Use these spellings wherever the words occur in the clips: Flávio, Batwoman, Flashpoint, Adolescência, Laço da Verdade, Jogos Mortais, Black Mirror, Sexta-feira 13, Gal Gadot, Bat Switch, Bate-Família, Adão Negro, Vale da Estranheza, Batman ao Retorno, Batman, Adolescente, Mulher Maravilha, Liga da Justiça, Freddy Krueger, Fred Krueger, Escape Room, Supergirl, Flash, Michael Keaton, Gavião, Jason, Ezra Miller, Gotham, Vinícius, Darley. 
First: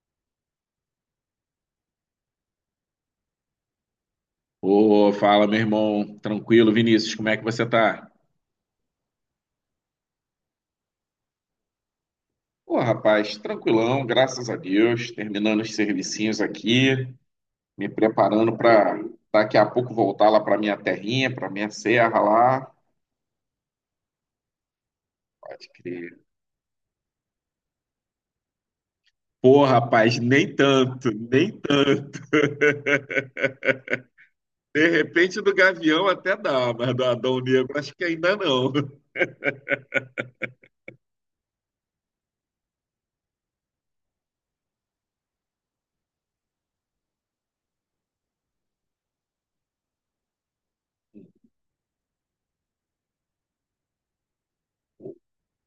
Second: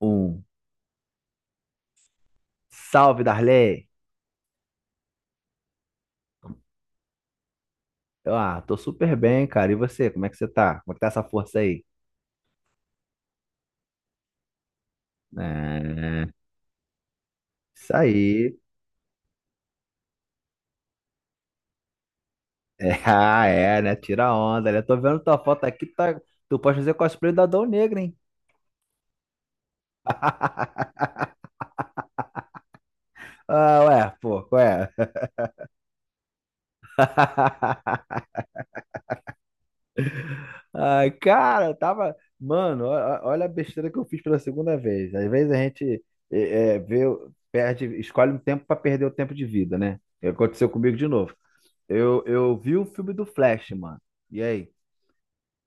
Um. Salve, Darley! Ô, fala, meu irmão. Tranquilo, Vinícius, como é que você tá? Eu, tô super bem, cara. E você, como é que você tá? Como é que tá essa força aí? Ô, rapaz, tranquilão, graças a Deus. Terminando os É, servicinhos aqui, me isso preparando aí. para daqui a pouco voltar lá para minha terrinha, para minha serra lá. É, ah, é, né? Tira a onda, né? Tô vendo tua foto Pode aqui, crer. tá... tu pode fazer cosplay do Adão Negro, hein? Pô, rapaz, nem tanto, nem tanto. Ah, ué, pô, qual De é? repente do Gavião até dá, mas do Adão Negro acho que ainda não. Ai, cara, eu tava. Mano, olha a besteira que eu fiz pela segunda vez. Às vezes a gente vê, perde, escolhe um tempo pra perder o tempo de vida, né? E aconteceu comigo de novo. Eu vi o filme do Flash, mano. E aí?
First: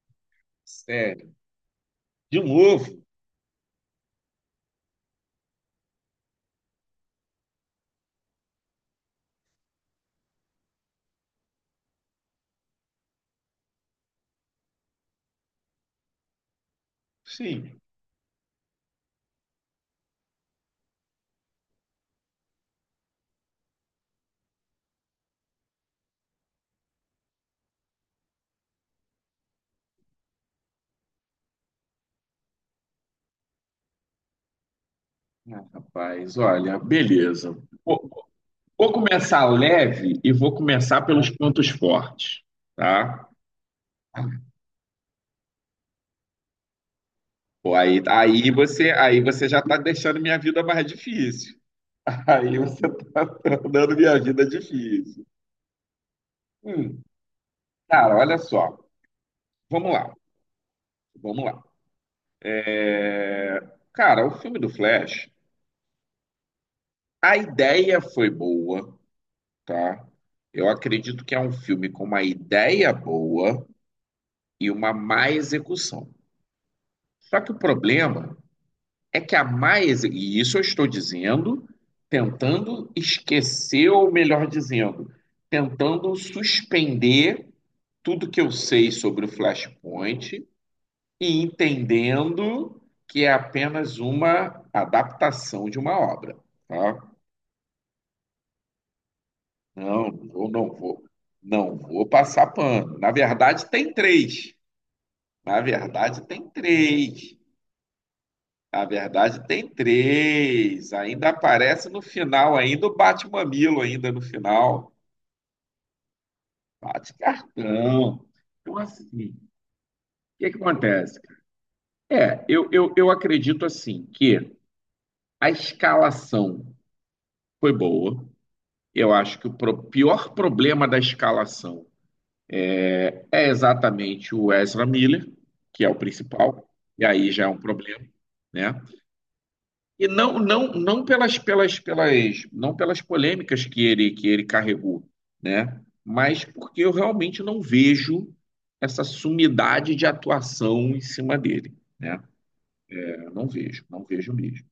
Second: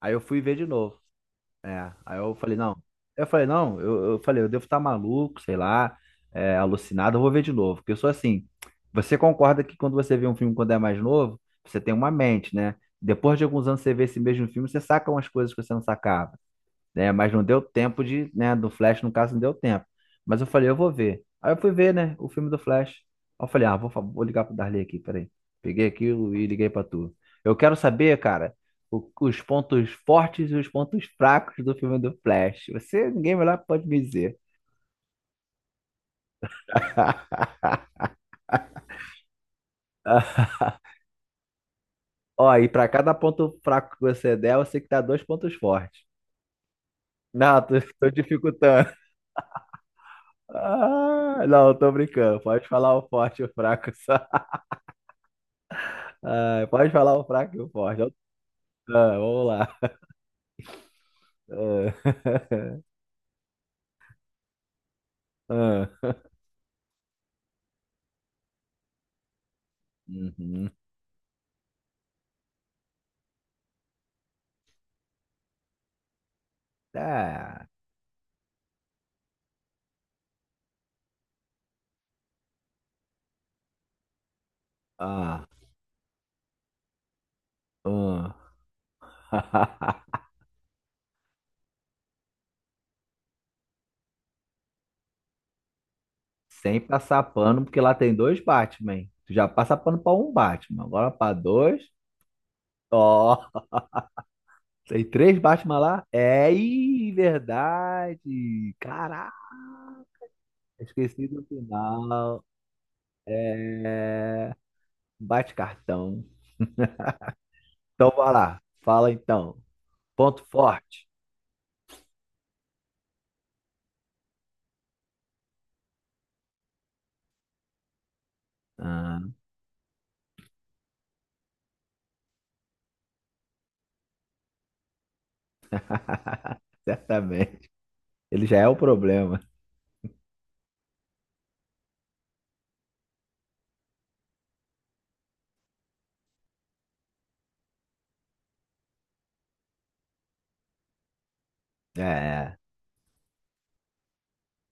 Aí eu fui ver de novo. Sério. É. Aí eu De falei, não. novo? Eu falei, não, eu falei, eu devo estar maluco, sei lá, alucinado, eu vou ver de novo. Porque eu sou assim. Você concorda que quando você vê um filme quando é mais novo, você tem uma mente, né? Depois de alguns anos você vê esse mesmo filme, você saca umas coisas que você não sacava né? Mas não deu Sim. tempo de, né? Do Flash, no caso, não deu tempo. Mas eu falei, eu vou ver. Aí eu fui ver, né? O filme do Flash. Aí eu falei, ah, vou ligar pro Darley aqui, peraí. Peguei aquilo e liguei pra tu. Eu quero saber, cara, os pontos fortes e os pontos fracos do filme do Flash. Você, ninguém melhor pode me dizer. Ah, rapaz, olha, beleza. Vou começar leve e vou começar pelos pontos fortes, Ó, e pra cada tá? ponto fraco que você der, você que dá dois pontos fortes. Não, Pô, aí, tô aí dificultando. você, aí você já está deixando minha vida mais Ah, difícil. não, tô brincando. Aí Pode você falar o está forte e o fraco tornando só. minha vida difícil. Ah, pode Hum, falar o fraco e o forte. cara, olha só. Ah, vamos lá. Vamos lá, vamos lá. Ah, É, Cara, o filme do Flash, ah, a ideia foi boa, tá? Eu uhum. acredito que é um filme com uma ideia boa e uma má execução. Só que o Ah, problema é que a má execução, e isso eu estou dizendo, tentando esquecer, ou melhor dizendo, ah, tentando suspender ah. tudo que eu sei sobre o Flashpoint e entendendo que é apenas uma adaptação de uma obra, Sem tá? passar pano, porque lá tem dois Batman. Tu já passa pano Não, pra um eu não Batman, vou, agora pra não dois. vou passar pano. Na Ó, verdade, tem três. tem três Na Batman lá? verdade, tem É, ih, três. verdade. A Caraca, verdade tem três. esqueci Ainda do aparece no final. final, ainda o bate-mamilo, ainda no É, final. bate cartão. Bate Então, cartão. vai lá. Então, assim, Fala o então. Ponto que que forte. acontece? Eu acredito assim que a escalação foi boa. Eu Ah, acho que o pior problema da escalação é exatamente o Ezra Miller, que é o principal, e aí já é um certamente. problema, Ele já é o né? problema. E não não pelas polêmicas que ele carregou, né? Mas porque eu realmente não vejo essa sumidade de atuação em cima dele, né? É, Eu não vejo, não vejo mesmo.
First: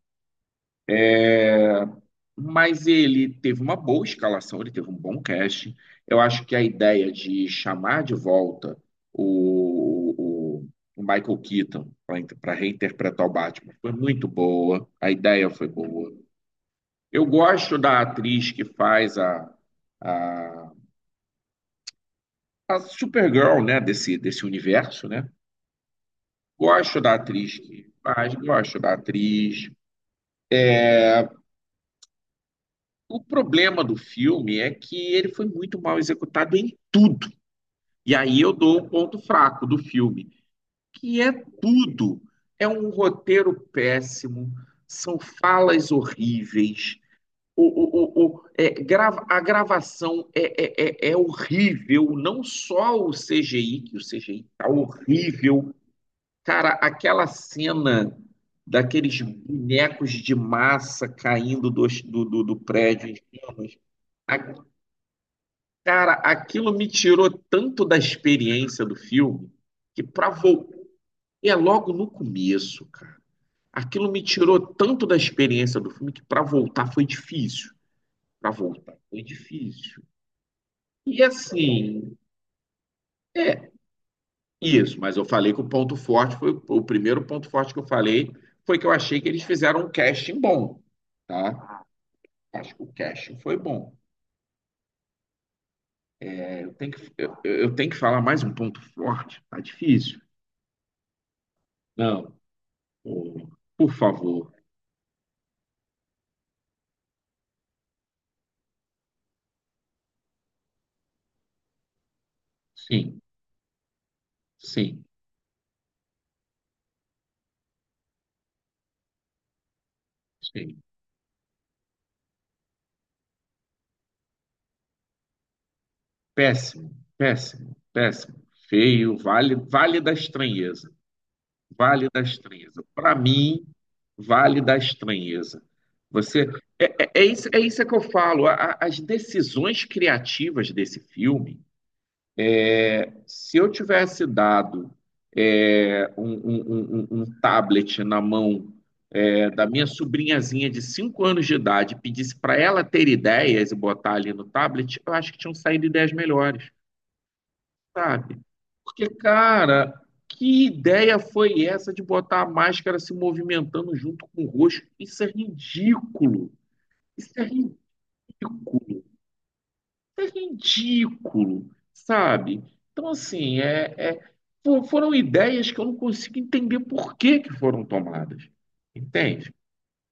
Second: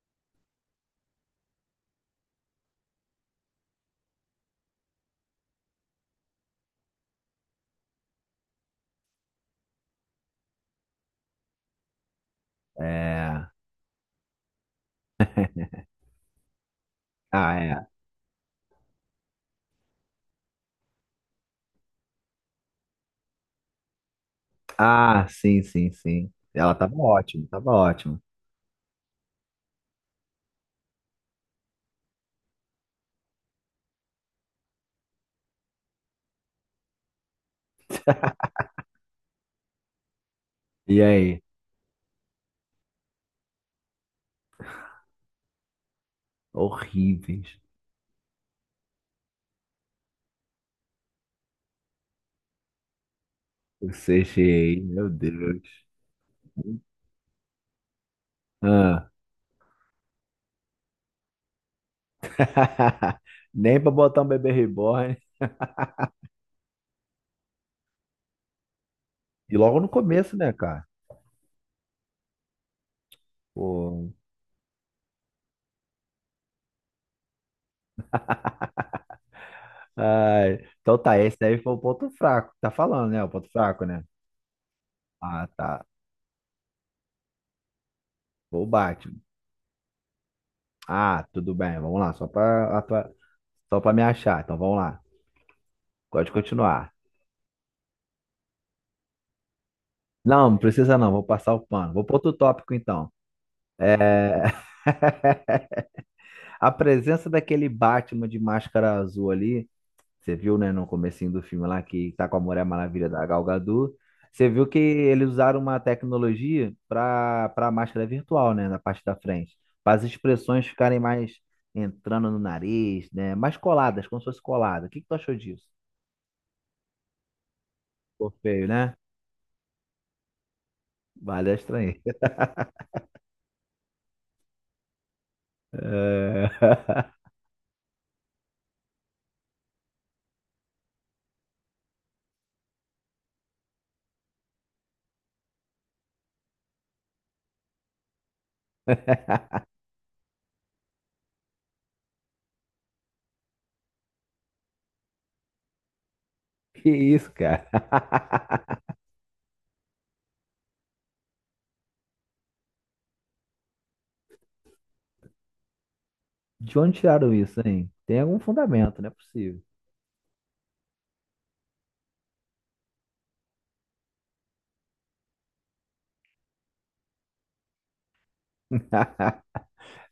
Mas ele teve uma boa escalação, ele teve um bom casting. Eu acho que a ideia de chamar de volta o, o- o Michael Keaton para reinterpretar o é. Batman foi muito boa, a ideia foi boa. Eu Ah, gosto é. da atriz que faz a, a Supergirl, né? Desse universo, Ah, né? sim, sim, sim. Ela tava Gosto da ótima, atriz tava que ótima. faz, gosto da atriz. O problema do filme é que ele foi muito mal executado em tudo. E aí eu dou um ponto fraco do filme, E que é aí? tudo. É um roteiro péssimo, são falas horríveis. Horríveis. A gravação é horrível, não só o CGI, O que o CGI tá CGI, meu Deus. horrível. Cara, aquela cena Ah. daqueles bonecos de massa caindo do prédio em chamas. Nem pra botar um bebê A- reborn. cara, aquilo me tirou tanto da experiência do filme E logo no que pra começo, né, voltar cara? é logo no começo, cara. Aquilo Pô. me tirou tanto da experiência do filme que pra voltar foi difícil. Pra voltar foi difícil. Ai. Então tá, E esse daí foi o ponto assim, fraco. Tá falando, né? O ponto é fraco, né? isso, mas eu Ah, falei que o tá. ponto forte foi o primeiro ponto forte que eu falei Foi o foi que eu Batman. achei que eles fizeram um casting bom, Ah, tudo bem. tá? Vamos lá, Acho que o casting foi só pra bom. me achar. Então vamos lá. Pode É, eu continuar. tenho que, eu, eu tenho que falar mais um ponto forte, tá difícil. Não, não precisa não, vou passar o pano. Vou para outro Não, tópico então. ô, por É, favor. a presença daquele Batman de máscara azul ali, você viu, né, no comecinho do filme lá que tá com a Mulher Maravilha Sim, da Gal Gadot, você viu que sim, eles usaram uma tecnologia para máscara virtual, né, na parte da frente, para as expressões sim. ficarem mais entrando no nariz, né, mais coladas, como se fosse colada. O que que tu achou disso? Péssimo, péssimo, Ficou péssimo. feio, né? Feio, vale, vale da estranheza. Vale a Vale da estranheza. Estranheza. Para mim, Vale da Estranheza. Você É. É isso que eu falo. As decisões criativas desse filme. Se eu tivesse dado um tablet na mão, é, da minha sobrinhazinha de 5 anos de idade, e pedisse para ela ter ideias e botar ali no tablet, eu acho que tinham saído ideias melhores. Que isso, cara? Sabe? Porque, cara, que ideia foi essa de botar a máscara se movimentando junto com o rosto? Isso é ridículo. De onde Isso tiraram é isso, ridículo. hein? Tem algum fundamento, não é possível. Isso é ridículo, sabe? Então, assim, foram ideias que eu não consigo entender por que que foram tomadas. Entende?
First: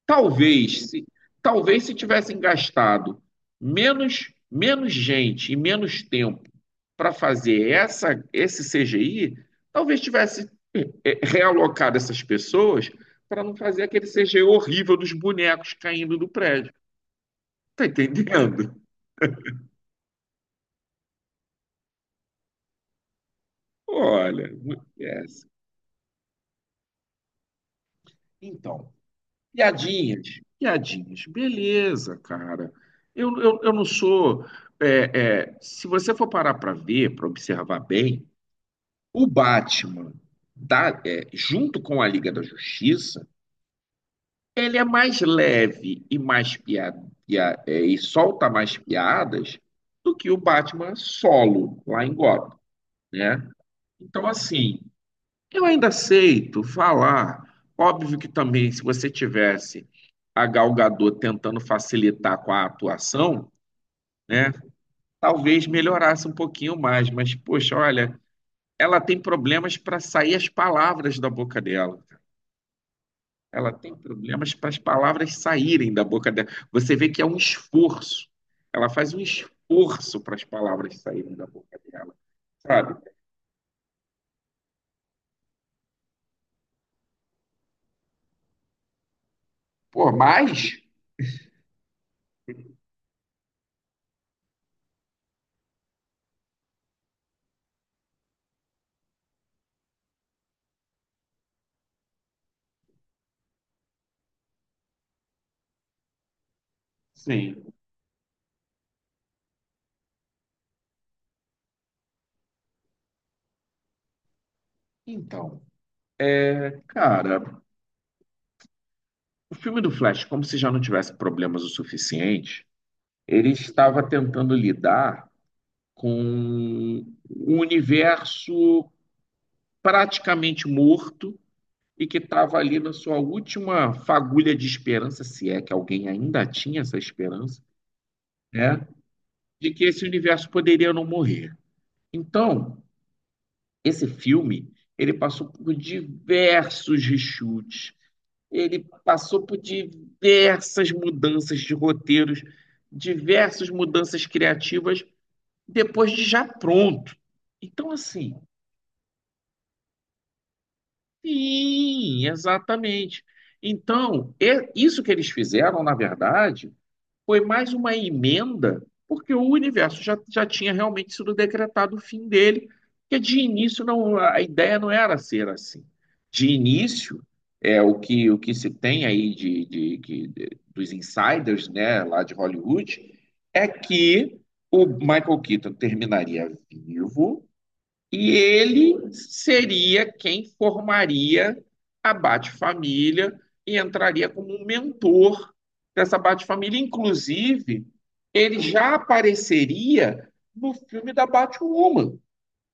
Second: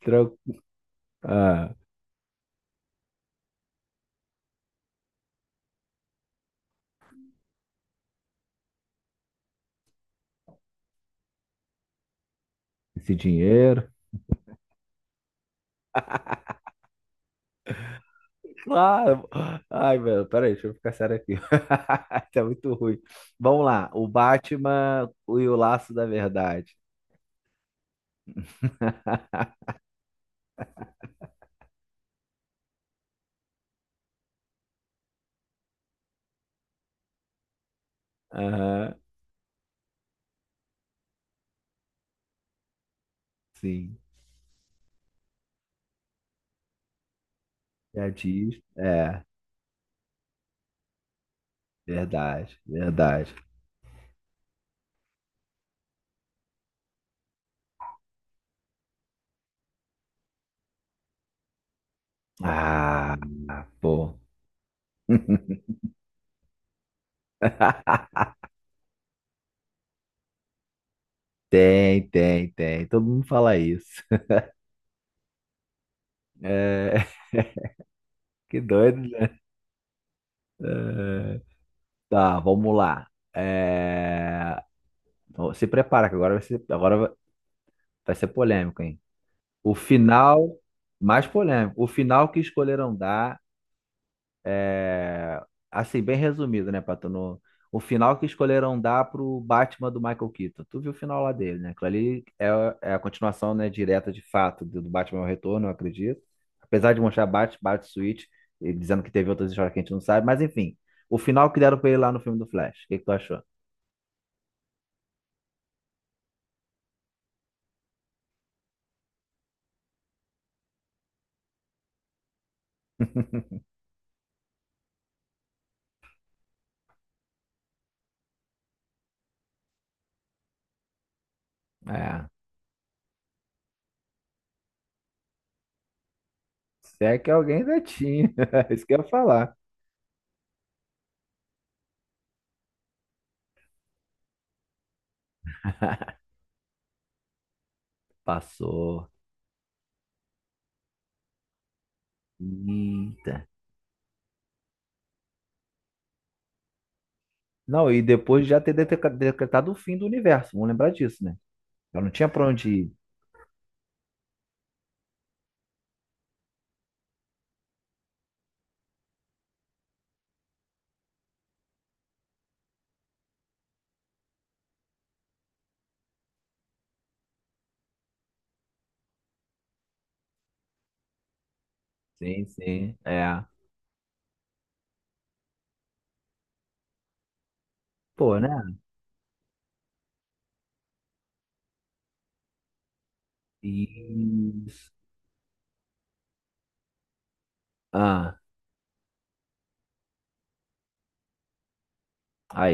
Tran- Talvez, se, Ah, talvez se tivessem gastado menos, menos gente e menos tempo para fazer esse CGI, talvez tivesse realocado essas pessoas esse para não fazer dinheiro. aquele CGI horrível dos bonecos caindo do prédio. Tá entendendo? Claro. Ai, velho, peraí, deixa eu ficar sério aqui. Tá muito ruim. Vamos lá. O Olha, Batman é e assim. o Laço da Verdade. Então, piadinhas, piadinhas, beleza, cara. Eu não sou. Se você for parar para ver, para observar bem, Aham, o Batman, junto com a Liga da Justiça, sim. ele é mais leve e mais e Já solta diz. mais É, piadas do que o Batman solo lá em Gotham, verdade, verdade. né? Então, assim, eu ainda aceito falar. Óbvio que também, se você tivesse a Gal Gadot tentando facilitar com a Ah, atuação, pô. né? Talvez melhorasse um pouquinho mais, mas, poxa, olha, ela tem problemas para sair as palavras da boca dela. Tem, tem, tem. Todo mundo fala Ela tem isso. problemas para as palavras saírem da boca dela. Você É, vê que é um esforço. que Ela doido, faz um né? esforço para as palavras saírem É. da boca dela, Tá, vamos sabe? lá. É, se prepara, que agora vai ser polêmico, hein? O Por final, mais, mais polêmico, o final que escolheram dar, é... assim, bem resumido, né, Pato? No... O final que escolheram dar pro Batman do Michael Keaton. Tu viu o final lá dele, né? Aquilo ali é, é a continuação, né, direta de fato do Batman ao Retorno, eu acredito. Apesar de mostrar sim. Bat Switch, e dizendo que teve outras histórias que a gente não sabe, mas enfim. O final que deram pra ele lá no filme do Flash. O que que tu achou? Então, cara, o filme do Flash, como se já não tivesse problemas o suficiente, ele estava tentando lidar com um universo praticamente morto e que É. estava ali na sua última fagulha de esperança, se é que alguém ainda tinha essa Se é que alguém esperança, ainda tinha. Isso né? que eu ia falar. De que esse universo poderia não morrer. Então, esse filme, ele passou por diversos reshoots, ele Passou. passou por diversas mudanças de roteiros, Eita. diversas mudanças criativas depois de já pronto. Não, Então, e assim, depois de já ter decretado o fim do universo. Vamos lembrar disso, né? Eu não sim, tinha pra onde ir. exatamente. Então, isso que eles fizeram, na verdade, foi mais uma emenda, porque o universo já tinha realmente sido decretado o fim dele, que de início não, a ideia não era ser assim. De início, é o que se tem aí de, que- de- dos insiders, né, lá de Sim, sim. Hollywood, É. é que o Michael Keaton terminaria vivo e Pô, né? ele seria quem formaria a Bate-Família e entraria como um Isso. mentor dessa Bate-Família. Inclusive, Ah, ele já apareceria no filme da Batwoman,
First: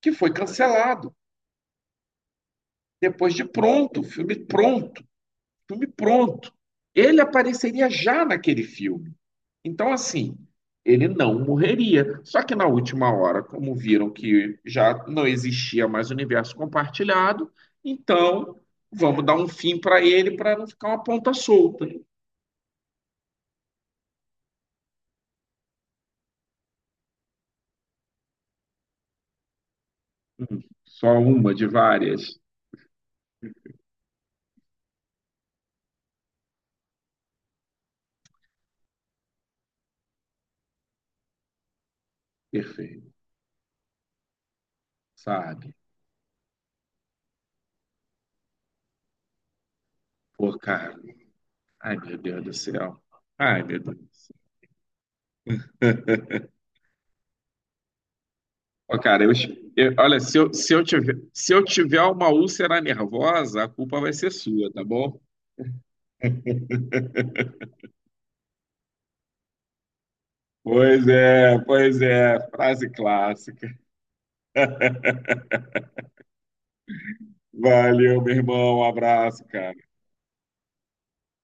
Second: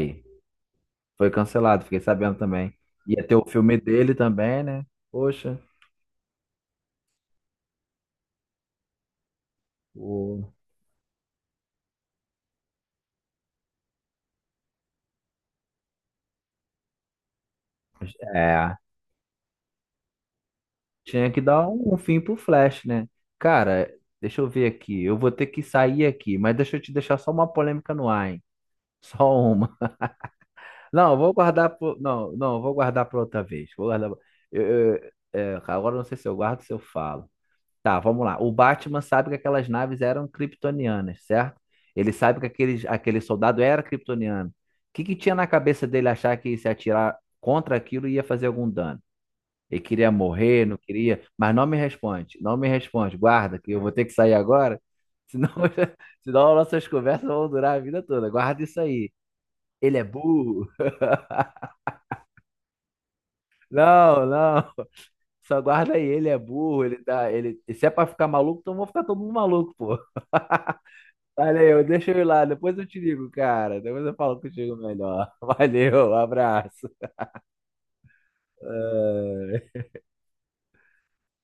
que foi cancelado. Foi cancelado, fiquei sabendo também. Ia Depois ter de o filme pronto, dele também, né? Poxa. filme pronto. Ele apareceria já naquele filme. Então, assim, O... ele não morreria. Só que na última hora, como viram que já não existia mais universo compartilhado, então É. vamos dar um fim para ele para não ficar uma Tinha ponta que dar solta. um fim pro Flash, né? Cara, deixa eu ver aqui. Eu vou ter que sair aqui, mas deixa eu te deixar só uma polêmica no ar, hein? Só uma. Não, eu Só vou uma de guardar pro... Não, várias. não, eu vou guardar para outra vez. Vou guardar. Eu, é, agora eu não sei se eu guardo ou se eu falo. Tá, vamos lá. O Batman sabe que aquelas naves eram kryptonianas, certo? Ele sabe que aquele, Perfeito, aquele soldado era kryptoniano. O que que tinha na sabe? cabeça dele achar que se atirar contra aquilo ia fazer algum dano? Ele queria Pô, morrer, não cara. queria, mas não me Ai, meu responde, Deus do não me céu. responde. Guarda, Ai, que eu meu vou ter que Deus. sair agora, senão, senão nossas conversas vão durar a vida toda. Guarda isso Ó, aí. cara, eu, Ele é olha, burro. se eu tiver, se eu tiver uma úlcera nervosa, a culpa vai Não, ser sua, não. tá bom? Só guarda aí, ele é burro, ele tá, ele, se é pra ficar maluco, então vou ficar todo mundo maluco, pô. Valeu, Pois deixa eu ir é, lá, depois eu frase te ligo, clássica. cara. Depois eu falo contigo melhor. Valeu, um abraço. Valeu, meu irmão. Um abraço, Ah. cara.